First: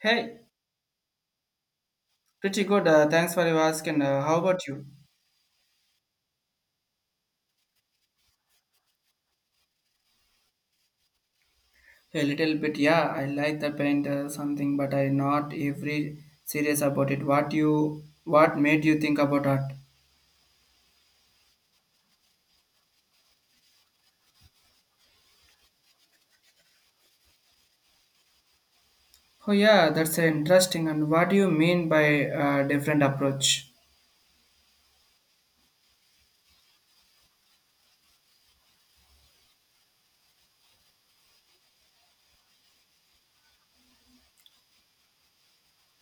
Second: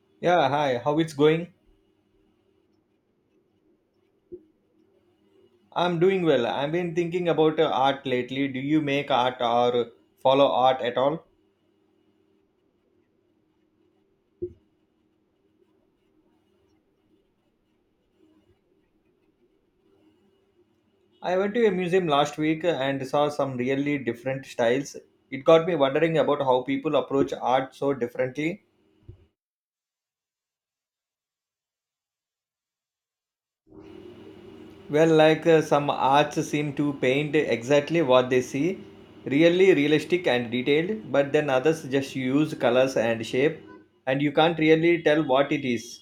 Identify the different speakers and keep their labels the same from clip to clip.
Speaker 1: Hey,
Speaker 2: Yeah, hi. How it's going?
Speaker 1: pretty good. Thanks for your asking. How about you?
Speaker 2: I'm doing well. I've been thinking about art lately. Do you make art or follow art at all?
Speaker 1: A little bit, yeah. I like the paint something, but I not every serious about it. What you, what made you think about art?
Speaker 2: I went to a museum last week and saw some really different styles. It got me wondering about how people approach art so differently.
Speaker 1: Oh yeah, that's interesting. And what do you mean by different approach?
Speaker 2: Well, like some arts seem to paint exactly what they see, really realistic and detailed, but then others just use colors and shape, and you can't really tell what it is.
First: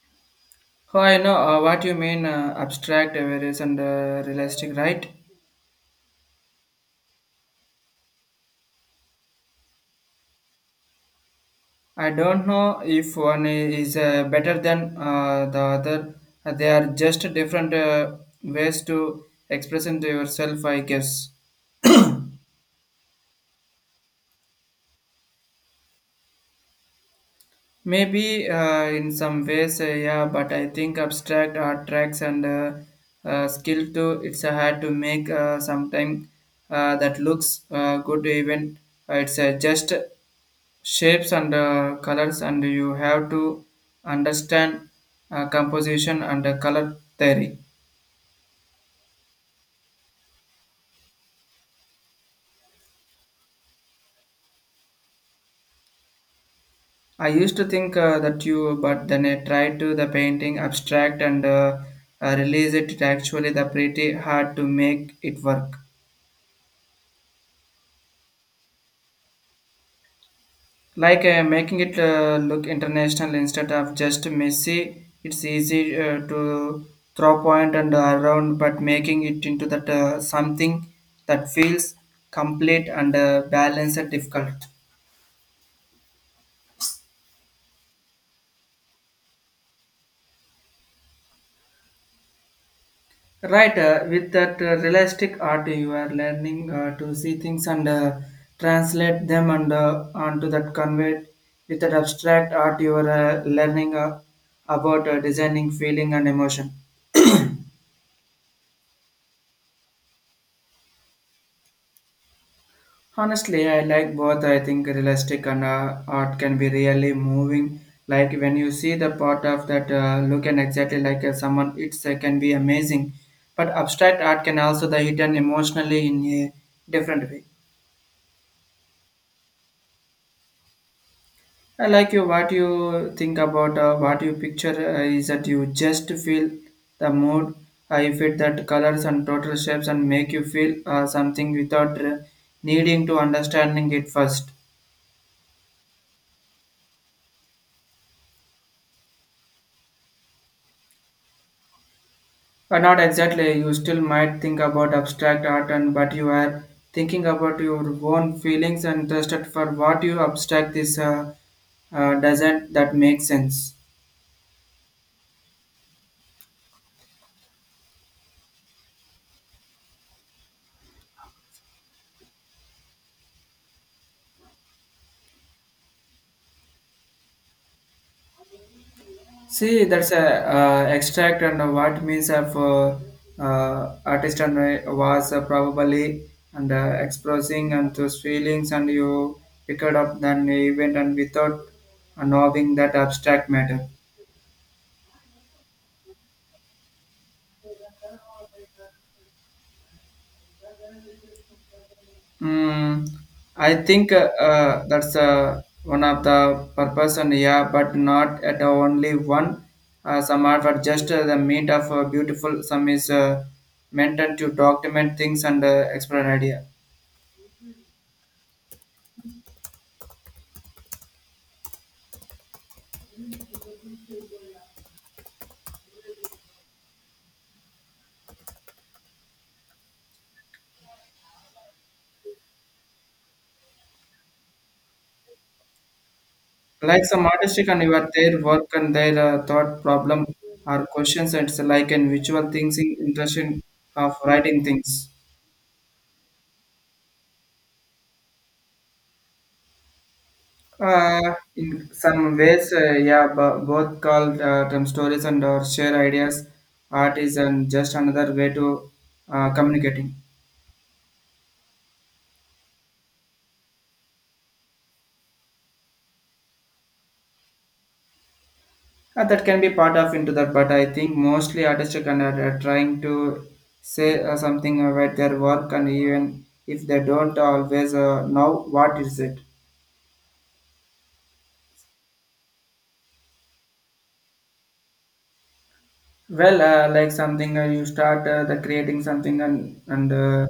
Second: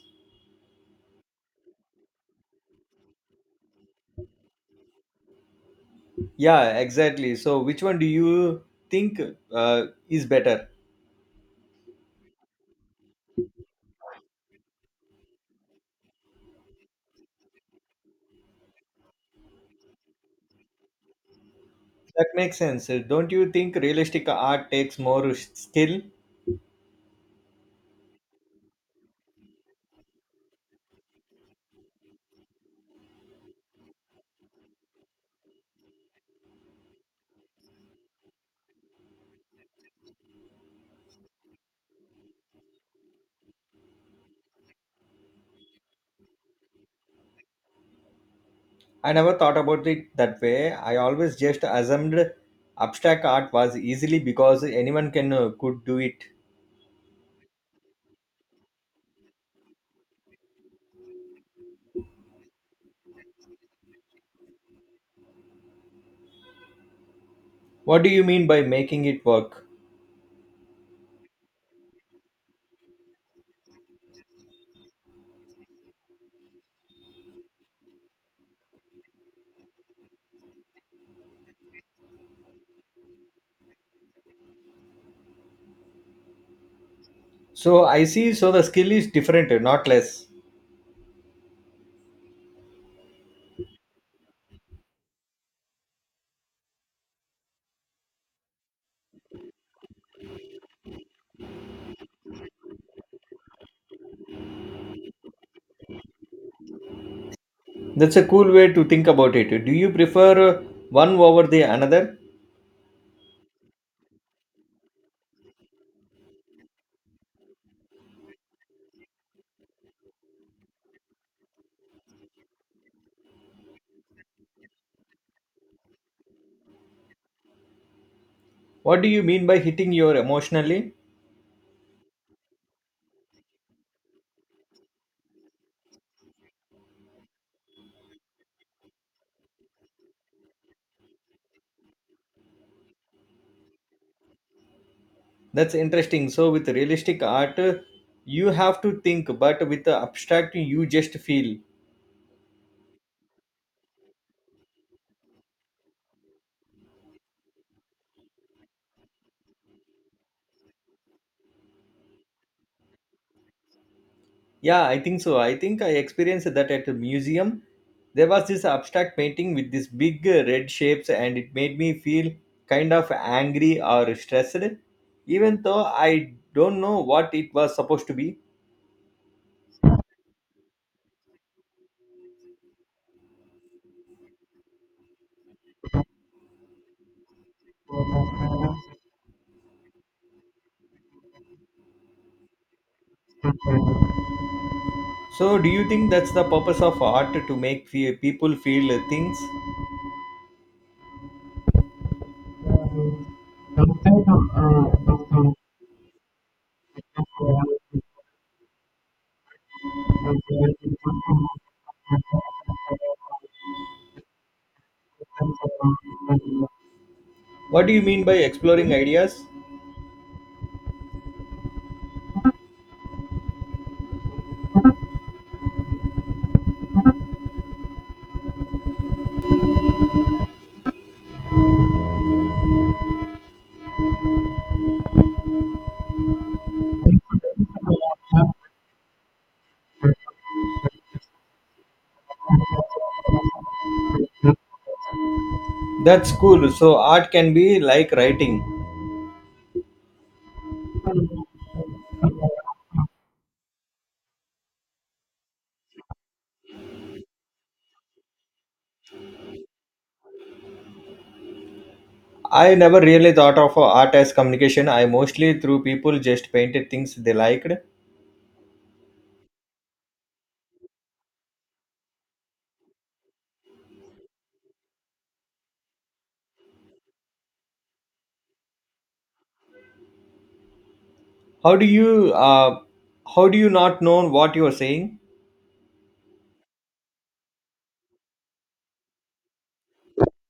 Speaker 1: Oh, I know what you mean. Abstract, various, and realistic, right?
Speaker 2: Yeah, exactly. So, which one do you think is better?
Speaker 1: I don't know if one is better than the other. They are just different ways to express into yourself, I guess.
Speaker 2: That makes sense. Don't you think realistic art takes more skill?
Speaker 1: Maybe in some ways, yeah, but I think abstract art tracks and skill to it's a hard to make sometime that looks good even it's just shapes and colors and you have to understand composition and color theory.
Speaker 2: I never thought about it that way. I always just assumed abstract art was easily because anyone can could do it.
Speaker 1: I used to think that you, but then I tried to the painting abstract and release it. It actually the pretty hard to make it work.
Speaker 2: What do you mean by making it work?
Speaker 1: Like making it look international instead of just messy it's easy to throw point and around but making it into that something that feels complete and balanced and difficult
Speaker 2: So, I see. So, the skill is different, not less.
Speaker 1: right with that realistic art you are learning to see things and translate them and onto that convey with that abstract art you are learning about designing feeling and emotion.
Speaker 2: That's a cool way to think about it. Do you prefer one over the another?
Speaker 1: Honestly, I like both. I think realistic and art can be really moving. Like when you see the part of that look and exactly like someone, it can be amazing. But abstract art can also the hidden emotionally in a different way.
Speaker 2: What do you mean by hitting your emotionally?
Speaker 1: I like you what you think about what you picture is that you just feel the mood. I fit that colors and total shapes and make you feel something without needing to understanding it first.
Speaker 2: That's interesting. So with realistic art, you have to think, but with the abstract, you just feel.
Speaker 1: Not exactly. You still might think about abstract art, and but you are thinking about your own feelings and trusted for what you abstract this doesn't that make sense?
Speaker 2: Yeah, I think so. I think I experienced that at a museum. There was this abstract painting with these big red shapes, and it made me feel kind of angry or stressed, even though I don't know what it was supposed to be.
Speaker 1: See, that's a extract and what means of artist and was probably and expressing and those feelings and you picked up an event and without knowing that abstract matter.
Speaker 2: So, do you think that's the purpose of art to make people feel things?
Speaker 1: Mm, I think that's one of the purpose and yeah, but not at only one. Some are for just the meat of beautiful. Some is meant to document things and explore an idea.
Speaker 2: What do you mean by exploring ideas?
Speaker 1: Like some artistic and your their work and their thought problem or questions. It's like an visual thinking, interesting of writing things.
Speaker 2: That's cool. So, art can be like writing.
Speaker 1: In some ways, yeah, both called term stories and or share ideas, art is and just another way to communicating.
Speaker 2: I never really thought of art as communication. I mostly through people just painted things they liked.
Speaker 1: That can be part of into that, but I think mostly artistic and are trying to say something about their work and even if they don't always know what is it.
Speaker 2: How do you how do you not know what you are saying?
Speaker 1: Well, like something you start the creating something and and uh,